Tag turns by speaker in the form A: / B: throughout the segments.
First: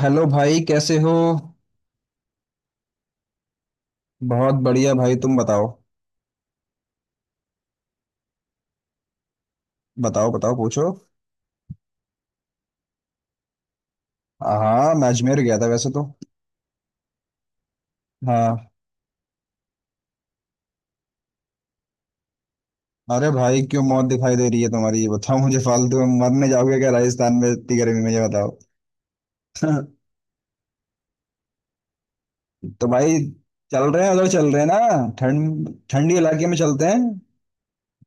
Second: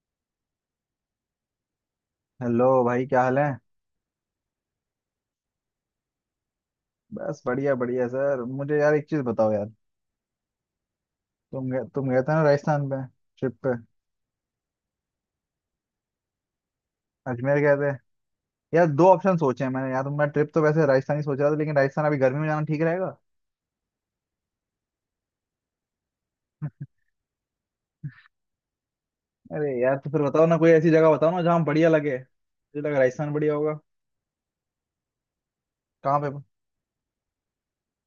A: Hello भाई, कैसे हो।
B: हेलो भाई क्या हाल है।
A: बहुत बढ़िया भाई, तुम बताओ।
B: बस बढ़िया बढ़िया सर मुझे यार एक चीज बताओ यार।
A: बताओ बताओ, पूछो।
B: तुम गए थे ना राजस्थान पे ट्रिप पे।
A: हाँ, मैं अजमेर गया था वैसे तो।
B: अजमेर गए थे।
A: हाँ।
B: यार दो ऑप्शन सोचे हैं मैंने यार तो मैं ट्रिप तो वैसे राजस्थान ही सोच रहा था लेकिन राजस्थान अभी गर्मी में जाना ठीक रहेगा।
A: अरे भाई क्यों, मौत दिखाई दे रही है तुम्हारी? ये बताओ मुझे, फालतू में मरने जाओगे क्या राजस्थान में इतनी गर्मी में? ये बताओ।
B: अरे यार तो फिर बताओ ना कोई ऐसी जगह बताओ ना जहाँ बढ़िया लगे मुझे
A: तो
B: लगा
A: भाई
B: राजस्थान बढ़िया होगा।
A: चल रहे हैं, उधर चल रहे हैं ना। ठंड ठंडी
B: कहाँ पे।
A: इलाके में चलते हैं।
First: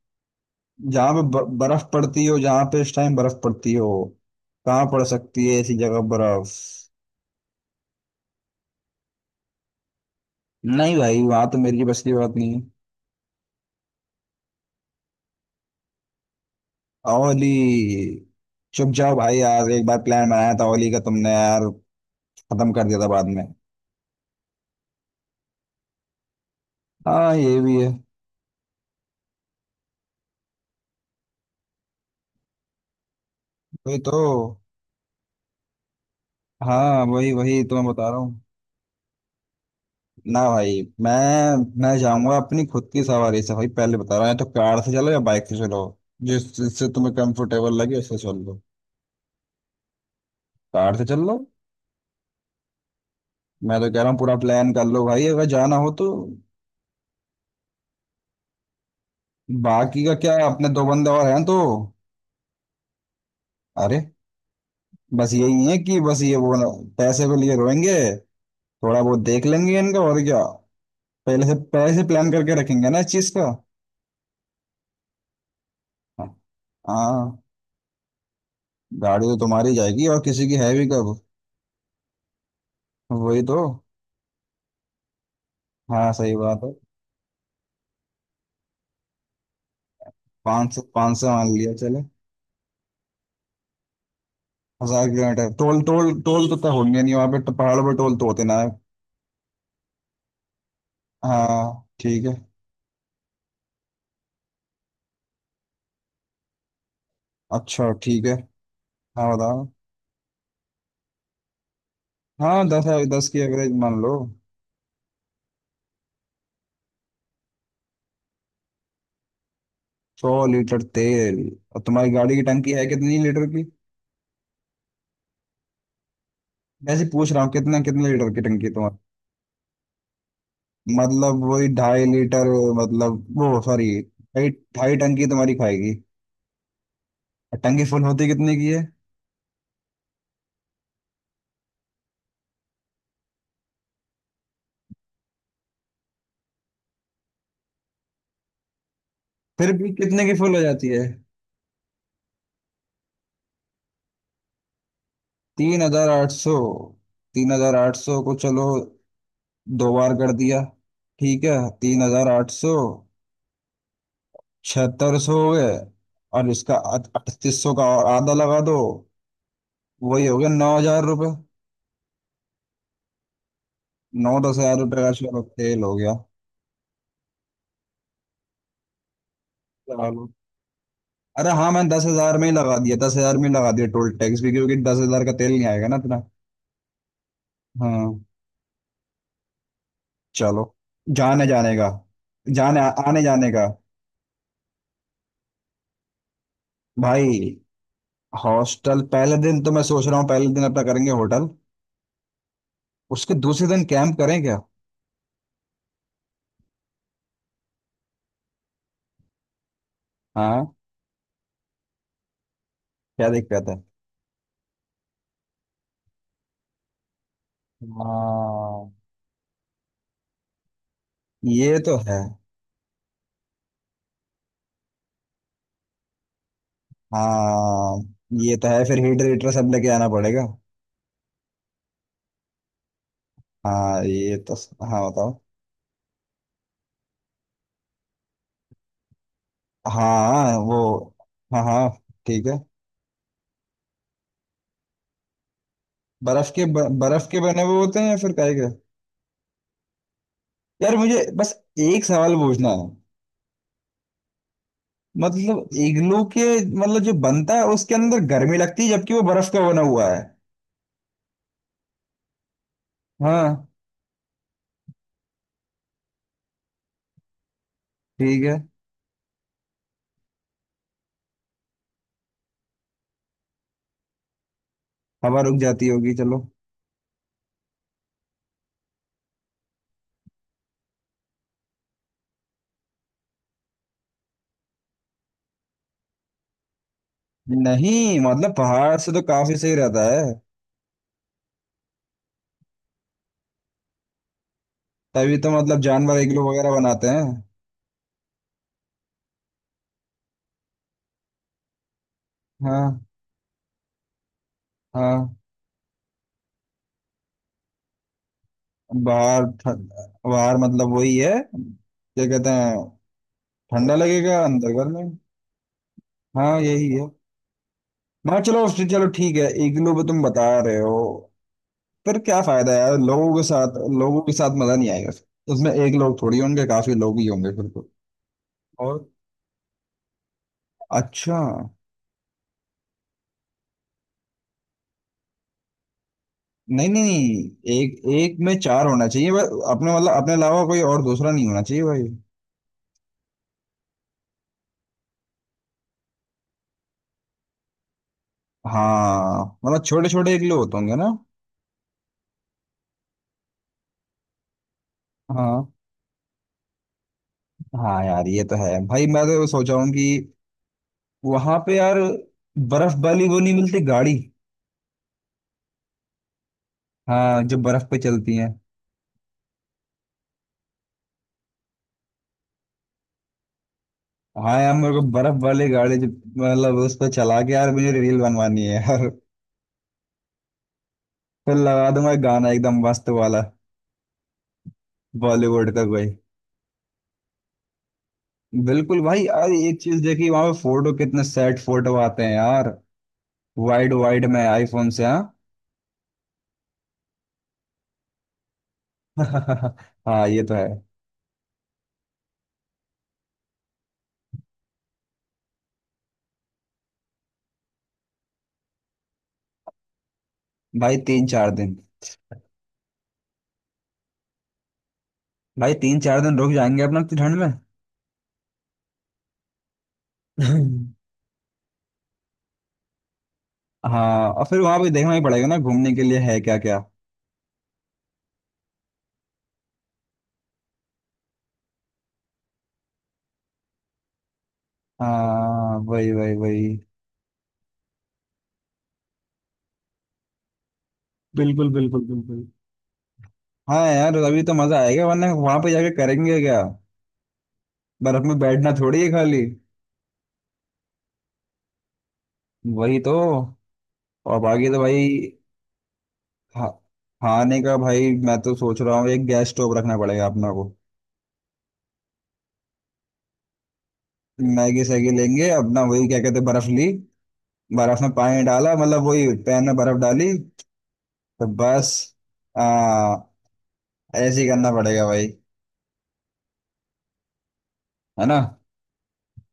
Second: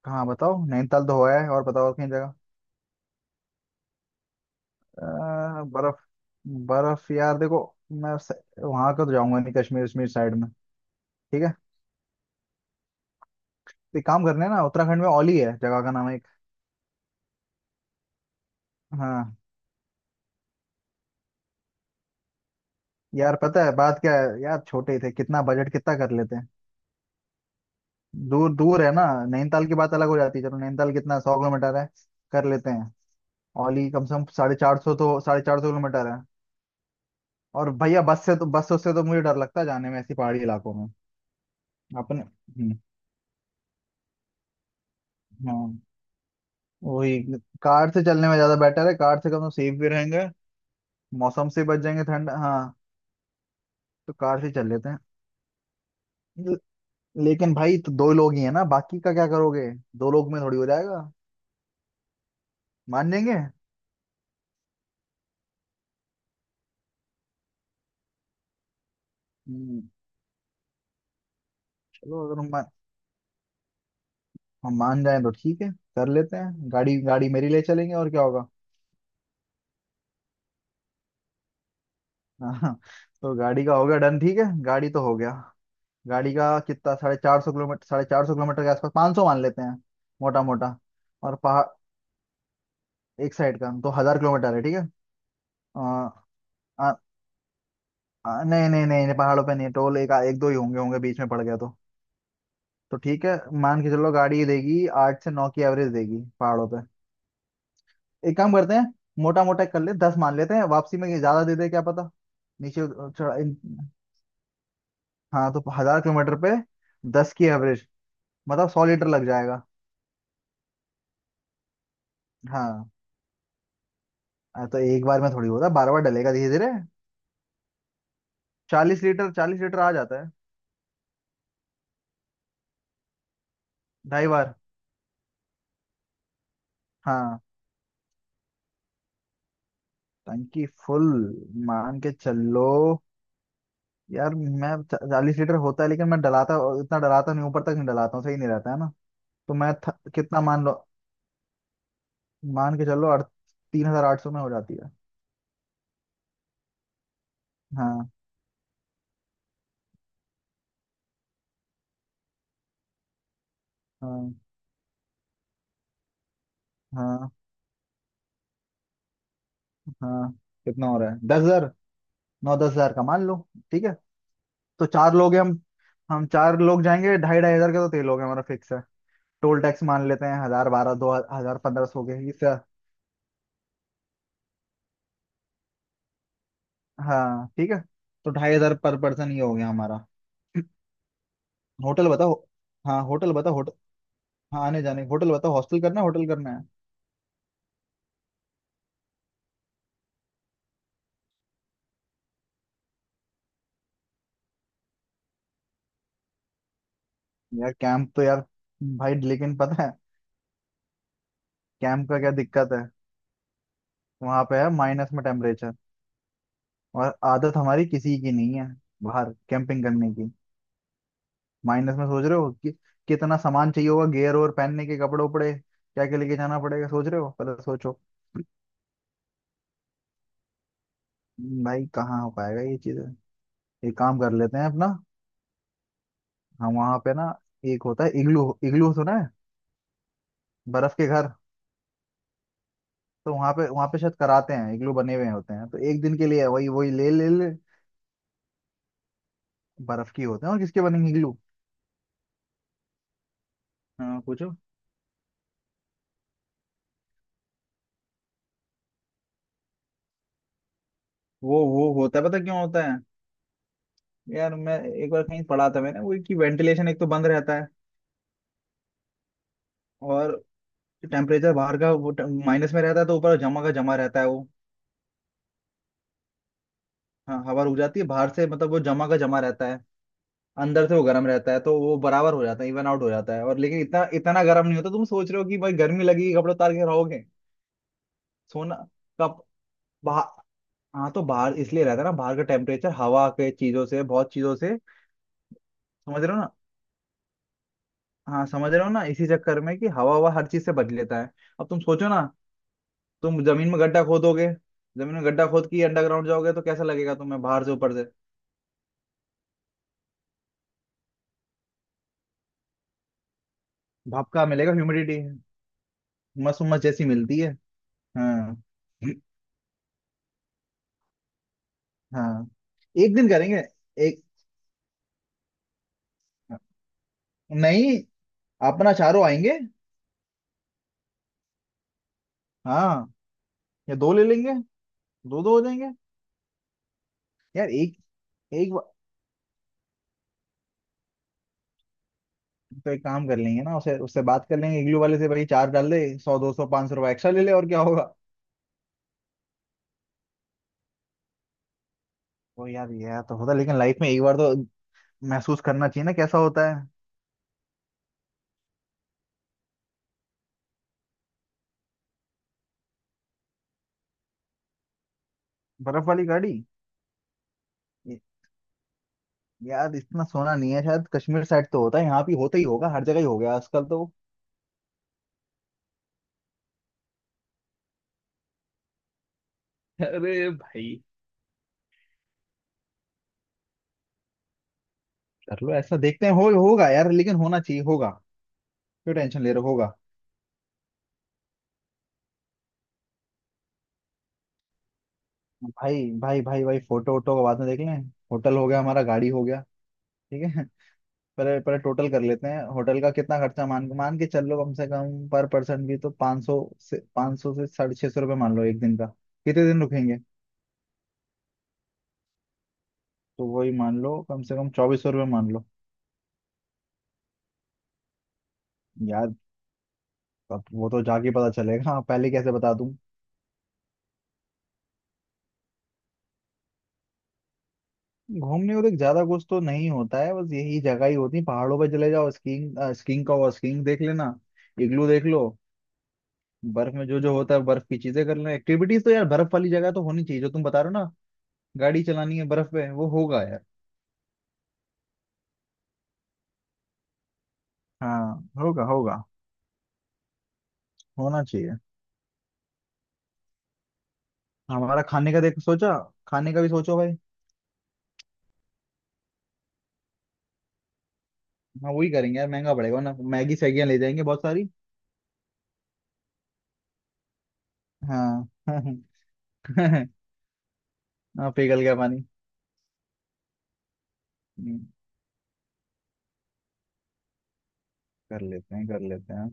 B: कहाँ बताओ नैनीताल
A: जहाँ
B: तो
A: पे
B: हुआ है और बताओ
A: बर्फ
B: और कहीं
A: पड़ती
B: जगह।
A: हो, जहाँ पे इस टाइम बर्फ पड़ती हो। कहाँ पड़ सकती है ऐसी
B: बर्फ
A: जगह बर्फ?
B: बर्फ यार देखो। मैं स... वहां का तो जाऊंगा नहीं कश्मीर वश्मीर साइड में।
A: नहीं भाई,
B: ठीक
A: वहां
B: है।
A: तो मेरी बस की बात नहीं।
B: तो एक काम करने हैं ना उत्तराखंड में औली है जगह का नाम एक।
A: ओली। चुप जाओ
B: हाँ।
A: भाई यार, एक बार प्लान बनाया था ओली का तुमने यार। खत्म कर दिया था बाद
B: यार
A: में।
B: पता है बात क्या है यार छोटे ही थे कितना बजट कितना कर लेते हैं।
A: हाँ ये भी है।
B: दूर दूर है ना। नैनीताल की बात अलग हो जाती है चलो नैनीताल कितना सौ किलोमीटर है कर लेते हैं। औली
A: वही
B: कम से
A: तो।
B: कम साढ़े चार सौ तो साढ़े चार सौ किलोमीटर है।
A: हाँ वही वही
B: और
A: तो मैं
B: भैया
A: बता रहा
B: बस से
A: हूँ।
B: तो बस उससे तो मुझे डर लगता है जाने में ऐसी
A: ना
B: पहाड़ी इलाकों
A: भाई।
B: में।
A: मैं
B: अपने
A: जाऊंगा अपनी खुद की सवारी से भाई, पहले बता रहा हूँ। या तो कार से चलो या बाइक से चलो।
B: हाँ।
A: जिससे तुम्हें
B: वही।
A: कंफर्टेबल
B: कार
A: लगे,
B: से
A: उससे
B: चलने में
A: चल
B: ज्यादा
A: लो।
B: बेटर है कार से कम तो सेफ भी रहेंगे।
A: कार से चल लो।
B: मौसम से बच जाएंगे ठंड हाँ।
A: मैं तो कह रहा
B: तो
A: हूँ पूरा
B: कार से चल
A: प्लान कर
B: लेते हैं।
A: लो भाई, अगर जाना हो तो।
B: ल- लेकिन भाई तो दो लोग ही है ना बाकी का क्या करोगे।
A: बाकी
B: दो
A: का
B: लोग
A: क्या?
B: में थोड़ी हो
A: अपने दो
B: जाएगा।
A: बंदे और हैं तो।
B: मान जाएंगे।
A: अरे बस यही है कि बस पैसे के लिए रोएंगे। थोड़ा बहुत देख लेंगे इनका, और क्या। पहले से
B: चलो
A: प्लान
B: अगर
A: करके रखेंगे ना इस चीज का।
B: हम मान जाए तो ठीक है। कर लेते हैं गाड़ी गाड़ी
A: हाँ।
B: मेरी ले चलेंगे और क्या होगा।
A: गाड़ी तो तुम्हारी जाएगी, और किसी की है भी कब।
B: हाँ। तो
A: वही तो।
B: गाड़ी का हो गया डन ठीक है गाड़ी तो हो गया।
A: हाँ
B: गाड़ी
A: सही
B: का
A: बात है।
B: कितना 450 किलोमीटर साढ़े चार सौ किलोमीटर के आसपास 500 मान लेते हैं मोटा
A: पाँच
B: मोटा।
A: सौ 500
B: और
A: मान
B: पहाड़
A: लिया चले।
B: एक साइड का तो 1000 किलोमीटर है ठीक है।
A: 1000 किलोमीटर।
B: आ,
A: टोल टोल टोल तो तय
B: आ,
A: होंगे नहीं वहाँ पे तो, पहाड़ों पे टोल तो होते
B: आ,
A: ना है।
B: नहीं नहीं नहीं नहीं, पहाड़ों पे नहीं टोल एक एक दो ही होंगे होंगे बीच में पड़ गया
A: हाँ
B: तो।
A: ठीक है।
B: तो ठीक है। मान के चलो गाड़ी देगी 8 से 9 की एवरेज देगी पहाड़ों पे।
A: अच्छा ठीक है।
B: एक काम करते हैं।
A: हाँ
B: मोटा मोटा
A: बताओ।
B: कर ले 10 मान लेते हैं वापसी में ये ज्यादा दे दे क्या पता।
A: हाँ
B: नीचे
A: दस है,
B: उत-
A: 10
B: चढ़ा
A: की
B: इन-
A: एवरेज मान लो।
B: हाँ तो 1000 किलोमीटर पे 10 की एवरेज मतलब 100 लीटर लग जाएगा।
A: 100 लीटर तेल। और तुम्हारी गाड़ी की टंकी है
B: हाँ।
A: कितनी लीटर की?
B: तो एक बार में थोड़ी होता बार बार डलेगा धीरे धीरे।
A: ऐसे पूछ रहा हूँ, कितना कितने लीटर की टंकी है।
B: 40 लीटर 40 लीटर आ जाता है।
A: मतलब वही 2.5 लीटर। मतलब वो सॉरी
B: ढाई
A: ढाई।
B: बार।
A: ढाई टन की तुम्हारी खाएगी।
B: हाँ।
A: और टंकी फुल होती कितने की है?
B: टंकी फुल मान के चलो यार मैं 40 लीटर होता है लेकिन मैं डलाता इतना डलाता नहीं ऊपर तक नहीं डलाता हूँ सही नहीं रहता है ना तो
A: फिर भी कितने की
B: कितना
A: फुल हो
B: मान लो।
A: जाती है?
B: मान के चलो अड़ 3800 में हो जाती है।
A: 3800। तीन हजार आठ
B: हाँ
A: सौ को चलो। दो बार कर दिया, ठीक है। 3800।
B: हाँ
A: 7600 हो गए। और इसका
B: हाँ
A: 3800 का और आधा लगा दो। वही
B: हाँ।
A: हो गया नौ
B: कितना हो
A: हजार
B: रहा है
A: रुपये
B: 10000 नौ 10000 का मान लो ठीक है।
A: नौ दस हजार
B: तो
A: रुपये का,
B: चार लोग हैं
A: चलो
B: हम।
A: तेल हो गया।
B: हम चार लोग जाएंगे ढाई 2500 का तो तेल हो गया हमारा फिक्स है। टोल टैक्स मान लेते
A: चलो।
B: हैं हजार बारह दो
A: अरे
B: हजार
A: हाँ,
B: पंद्रह
A: मैं
B: सौ
A: दस
B: हो गया
A: हजार में ही
B: इससे।
A: लगा दिया, 10,000 में ही लगा दिया टोल टैक्स भी, क्योंकि 10,000 का तेल नहीं आएगा ना इतना।
B: हाँ ठीक है।
A: हाँ।
B: तो 2500 पर पर्सन ये हो गया हमारा।
A: चलो। जाने जाने का
B: होटल बताओ।
A: जाने
B: हाँ
A: आने
B: होटल
A: जाने
B: बताओ
A: का।
B: होटल। हाँ आने जाने होटल बताओ हॉस्टल करना है होटल करना है।
A: भाई, हॉस्टल पहले दिन तो मैं सोच रहा हूँ, पहले दिन अपना करेंगे होटल। उसके दूसरे दिन कैंप करें क्या?
B: यार कैंप तो यार भाई लेकिन पता है
A: हाँ।
B: कैंप का क्या दिक्कत है।
A: क्या दिक्कत है?
B: वहां पे है माइनस में टेम्परेचर और आदत हमारी किसी की नहीं है
A: हाँ
B: बाहर कैंपिंग करने की।
A: ये तो
B: माइनस में
A: है।
B: सोच रहे हो कि कितना सामान चाहिए होगा गियर और पहनने के कपड़े उपड़े क्या क्या लेके जाना पड़ेगा सोच रहे हो पहले
A: हाँ
B: सोचो।
A: ये तो है। फिर हीटर हीटर सब लेके आना पड़ेगा।
B: भाई कहाँ हो पाएगा ये चीज। एक
A: हाँ
B: काम कर
A: ये तो।
B: लेते हैं अपना।
A: हाँ बताओ।
B: हम वहाँ पे ना एक होता है इग्लू इग्लू सुना है।
A: हाँ वो।
B: बर्फ के घर।
A: हाँ हाँ। ठीक है।
B: तो वहाँ पे शायद कराते हैं इग्लू बने हुए होते हैं तो एक दिन के लिए वही वही ले
A: बर्फ
B: ले
A: के
B: ले।
A: बने हुए होते हैं या फिर काहे के?
B: बर्फ की होते हैं और किसके
A: यार
B: बनेंगे
A: मुझे
B: इग्लू।
A: बस एक सवाल पूछना है।
B: हाँ पूछो।
A: मतलब इग्लू के, मतलब जो बनता है उसके अंदर गर्मी लगती है जबकि वो बर्फ का बना हुआ है।
B: वो होता है पता क्यों होता है।
A: हाँ।
B: यार मैं एक बार कहीं पढ़ा था मैंने वो कि वेंटिलेशन एक तो बंद रहता है।
A: ठीक है।
B: और टेम्परेचर बाहर का वो माइनस में रहता है तो ऊपर जमा का जमा रहता है वो।
A: हवा रुक जाती होगी, चलो।
B: हाँ हवा रुक जाती है बाहर से मतलब वो जमा का जमा रहता है अंदर से वो गर्म रहता है तो वो बराबर हो जाता है इवन आउट हो जाता है और लेकिन इतना इतना गर्म नहीं होता तुम सोच रहे हो कि भाई गर्मी लगेगी कपड़े उतार के रहोगे।
A: नहीं मतलब
B: सोना।
A: पहाड़ से तो
B: कप।
A: काफी सही रहता है।
B: बाहर। हाँ तो बाहर इसलिए रहता है ना बाहर का टेम्परेचर हवा के चीजों से बहुत चीजों से
A: तभी तो मतलब जानवर
B: समझ रहे हो
A: इग्लू
B: ना।
A: वगैरह बनाते हैं।
B: हाँ समझ रहे हो ना इसी चक्कर में कि हवा हवा हर चीज से बच लेता है। अब तुम सोचो ना।
A: हाँ।
B: तुम जमीन में गड्ढा खोदोगे जमीन में
A: हाँ।
B: गड्ढा खोद के अंडरग्राउंड जाओगे तो कैसा लगेगा तुम्हें बाहर से ऊपर से।
A: बाहर ठंड- बाहर मतलब वही है, क्या कहते हैं। ठंडा
B: भाप
A: लगेगा,
B: का
A: अंदर
B: मिलेगा
A: गर्मी।
B: ह्यूमिडिटी
A: हाँ
B: मस्त उम्मस
A: यही
B: जैसी
A: है।
B: मिलती है।
A: मैं
B: हाँ
A: चलो। चलो ठीक है, इग्लू पे तुम बता रहे हो। फिर क्या
B: हाँ
A: फायदा यार,
B: एक दिन करेंगे
A: लोगों
B: एक
A: के साथ मजा नहीं आएगा फिर उसमें। एक लोग थोड़ी होंगे, काफी लोग ही होंगे फिर तो।
B: नहीं अपना
A: और।
B: चारों आएंगे।
A: अच्छा।
B: हाँ या दो ले लेंगे दो दो हो जाएंगे।
A: नहीं नहीं
B: यार
A: नहीं,
B: एक
A: एक एक में
B: एक बा-
A: चार होना चाहिए बस अपने, मतलब अपने अलावा कोई और दूसरा नहीं होना चाहिए भाई।
B: तो एक काम कर लेंगे ना उसे उससे बात कर लेंगे इग्लू वाले से भाई चार डाल दे 100 200 500 रुपये एक्स्ट्रा ले ले और क्या होगा।
A: हाँ मतलब छोटे छोटे, एक लोग होते होंगे ना।
B: तो यार यह तो होता लेकिन लाइफ में एक बार तो महसूस
A: हाँ।
B: करना चाहिए ना कैसा होता है।
A: हाँ यार ये तो है भाई, मैं तो सोचा हूँ कि वहां पे यार, बर्फ वाली वो नहीं मिलती गाड़ी?
B: बर्फ वाली गाड़ी।
A: हाँ, जो बर्फ पे
B: ये-
A: चलती है।
B: यार इतना सोना नहीं है शायद कश्मीर साइड तो होता है यहाँ भी होता ही होगा हर जगह ही हो गया आजकल तो।
A: हाँ यार मेरे को बर्फ वाली गाड़ी जो, मतलब उस पर चला के यार मुझे रील बनवानी है यार।
B: अरे भाई।
A: फिर लगा दूंगा एक गाना एकदम मस्त वाला,
B: कर
A: बॉलीवुड
B: लो
A: का
B: ऐसा
A: कोई।
B: देखते हैं हो होगा यार लेकिन होना चाहिए होगा।
A: बिल्कुल
B: क्यों
A: भाई
B: टेंशन
A: यार,
B: ले रहे हो
A: एक
B: होगा।
A: चीज देखी वहां पे, फोटो कितने सेट फोटो आते हैं यार। वाइड वाइड में आईफोन से, हाँ।
B: भाई भाई भाई भाई फोटो वोटो का बाद में देख लें। होटल हो गया हमारा गाड़ी हो गया
A: हाँ
B: ठीक
A: ये तो
B: है।
A: है।
B: पहले पहले टोटल कर लेते हैं होटल का कितना खर्चा मान मान के चल लो कम से कम पर पर्सन भी तो 500 से 500 से 650 रुपये मान लो एक दिन का। कितने दिन रुकेंगे।
A: भाई 3-4 दिन।
B: तो वही मान लो कम से कम 2400 रुपये मान लो।
A: भाई तीन चार दिन रुक जाएंगे अपना इतनी ठंड में।
B: यार अब वो तो जाके पता चलेगा पहले कैसे बता।
A: हाँ और फिर वहां पे देखना ही पड़ेगा ना, घूमने के लिए है क्या क्या।
B: घूमने को देख ज्यादा कुछ तो नहीं होता है बस यही जगह ही होती है पहाड़ों पर चले जाओ स्कीइंग स्कीइंग का हुआ स्कीइंग देख लेना इग्लू देख लो।
A: हाँ वही वही वही।
B: बर्फ में जो जो होता है बर्फ की चीजें कर लेना एक्टिविटीज तो यार बर्फ वाली जगह तो होनी चाहिए जो तुम बता रहे हो ना।
A: बिल्कुल
B: गाड़ी
A: बिल्कुल
B: चलानी
A: बिल्कुल।
B: है बर्फ पे वो होगा यार।
A: हाँ यार, अभी तो मजा आएगा, वरना वहां पे जाके करेंगे क्या। बर्फ में
B: हाँ
A: बैठना
B: होगा
A: थोड़ी है
B: होगा
A: खाली।
B: होना चाहिए।
A: वही तो। और बाकी तो
B: हमारा खाने
A: भाई।
B: का देख सोचा। खाने का
A: खा-
B: भी सोचो भाई।
A: खाने का भाई, मैं तो सोच रहा हूँ एक गैस स्टोव रखना पड़ेगा अपना को।
B: हाँ वही करेंगे यार महंगा पड़ेगा ना मैगी सैगियां ले जाएंगे बहुत सारी।
A: मैगी सैगी लेंगे अपना, वही क्या कहते हैं, बर्फ ली। बर्फ में पानी
B: हाँ
A: डाला, मतलब वही पैन में बर्फ डाली। तो
B: हाँ पिघल
A: बस
B: गया पानी।
A: आ, ऐसे ही करना
B: हम्म,
A: पड़ेगा भाई, है ना।
B: कर लेते हैं कर लेते हैं।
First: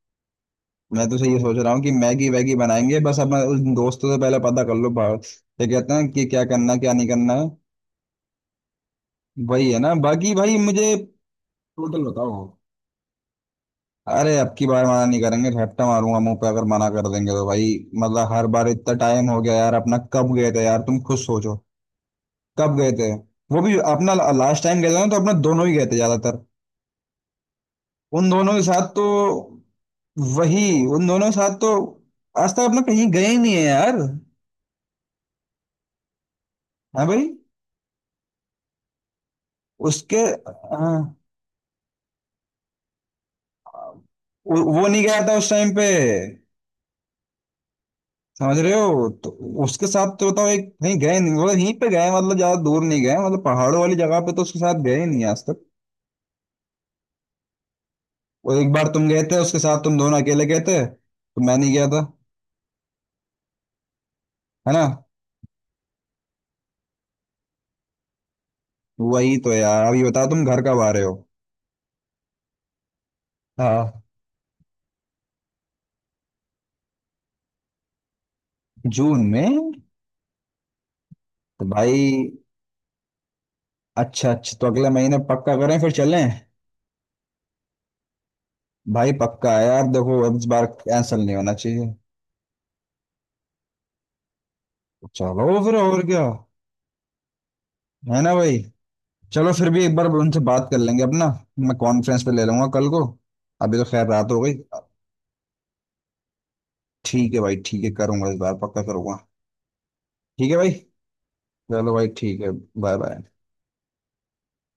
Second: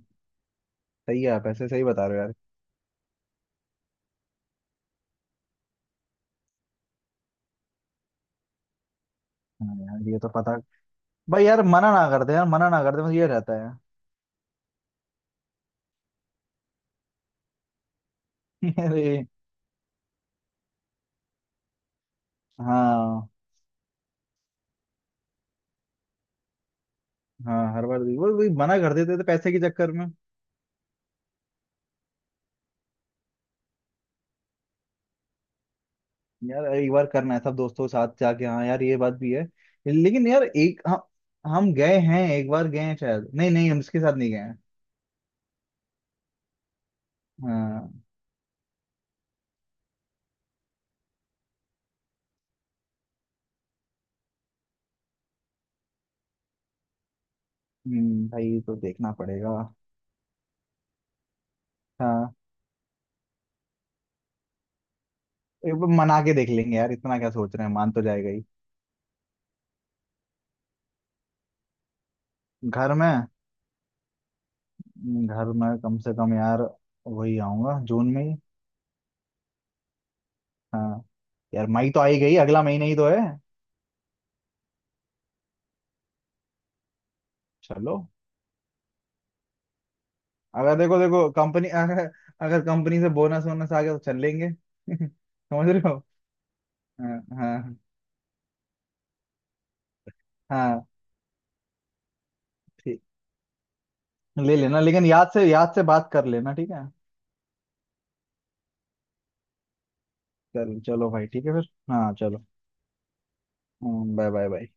A: मैं तो
B: सही
A: सही
B: है
A: ये
B: आप
A: सोच
B: ऐसे
A: रहा हूँ
B: सही
A: कि
B: बता रहे हो
A: मैगी
B: यार।
A: वैगी बनाएंगे बस अपना, उस दोस्तों से पहले पता कर लो बाहर, ये कहते हैं कि क्या करना क्या नहीं करना है। वही है ना।
B: यार, ये तो
A: बाकी भाई
B: पता
A: मुझे,
B: भाई यार मना
A: टोटल
B: ना कर दे
A: बताओ।
B: यार मना ना कर दे बस ये रहता है।
A: अरे अब की बार मना नहीं करेंगे, झपटा मारूंगा मुंह पे अगर मना कर देंगे तो भाई। मतलब हर बार इतना
B: अरे
A: टाइम हो गया यार, अपना कब गए थे यार तुम खुद सोचो। कब गए थे?
B: हाँ।
A: वो भी अपना लास्ट टाइम गए थे ना, तो अपना दोनों ही गए थे ज्यादातर
B: हाँ हर बार वही
A: उन
B: वही
A: दोनों के
B: मना
A: साथ
B: कर
A: तो।
B: देते थे पैसे के चक्कर में।
A: वही। उन दोनों के साथ तो आज तक अपना कहीं गए ही नहीं है यार।
B: यार एक
A: हाँ
B: बार
A: भाई।
B: करना है सब दोस्तों के साथ जाके हाँ यार ये बात भी है
A: उसके,
B: लेकिन यार एक
A: हाँ।
B: हम गए हैं एक बार गए हैं शायद नहीं नहीं हम इसके साथ नहीं गए हैं।
A: वो नहीं गया था उस टाइम पे,
B: हाँ।
A: समझ रहे हो तो। उसके साथ तो बताओ एक कहीं गए नहीं, मतलब यहीं पे गए, मतलब ज्यादा दूर नहीं गए, मतलब पहाड़ों वाली जगह पे तो उसके साथ गए ही नहीं आज तक।
B: भाई
A: वो
B: ये
A: एक
B: तो
A: बार तुम
B: देखना
A: गए थे
B: पड़ेगा।
A: उसके साथ, तुम दोनों अकेले गए थे तो मैं नहीं गया था।
B: हाँ
A: है ना।
B: एक बार मना के देख लेंगे यार इतना क्या सोच रहे हैं मान तो जाएगा ही।
A: वही तो यार। अब ये बताओ तुम घर कब आ रहे हो?
B: घर में।
A: हाँ।
B: घर में कम से कम यार वही आऊंगा जून में ही।
A: जून में?
B: हाँ।
A: तो
B: यार मई तो आ
A: भाई
B: ही गई अगला महीना ही तो है।
A: अच्छा अच्छा, तो अगले महीने पक्का करें, फिर चलें।
B: चलो।
A: भाई पक्का है यार, देखो अब इस बार
B: अगर देखो
A: कैंसिल
B: देखो
A: नहीं होना
B: कंपनी
A: चाहिए।
B: अगर, अगर कंपनी से बोनस वोनस आ गया तो चल लेंगे
A: चलो
B: समझ
A: फिर,
B: रहे
A: और
B: हो।
A: क्या।
B: हाँ हाँ
A: है ना भाई। चलो फिर भी एक बार उनसे बात कर
B: हाँ
A: लेंगे अपना। मैं कॉन्फ्रेंस पे ले लूंगा कल
B: ठीक।
A: को। अभी तो खैर रात हो गई।
B: ले लेना लेकिन याद से बात कर लेना ठीक है।
A: ठीक है भाई, ठीक है, करूंगा इस बार पक्का करूंगा। ठीक है भाई।
B: चल चलो भाई ठीक है फिर।
A: चलो भाई,
B: हाँ
A: ठीक
B: चलो।
A: है। Bye bye.
B: Bye bye bye.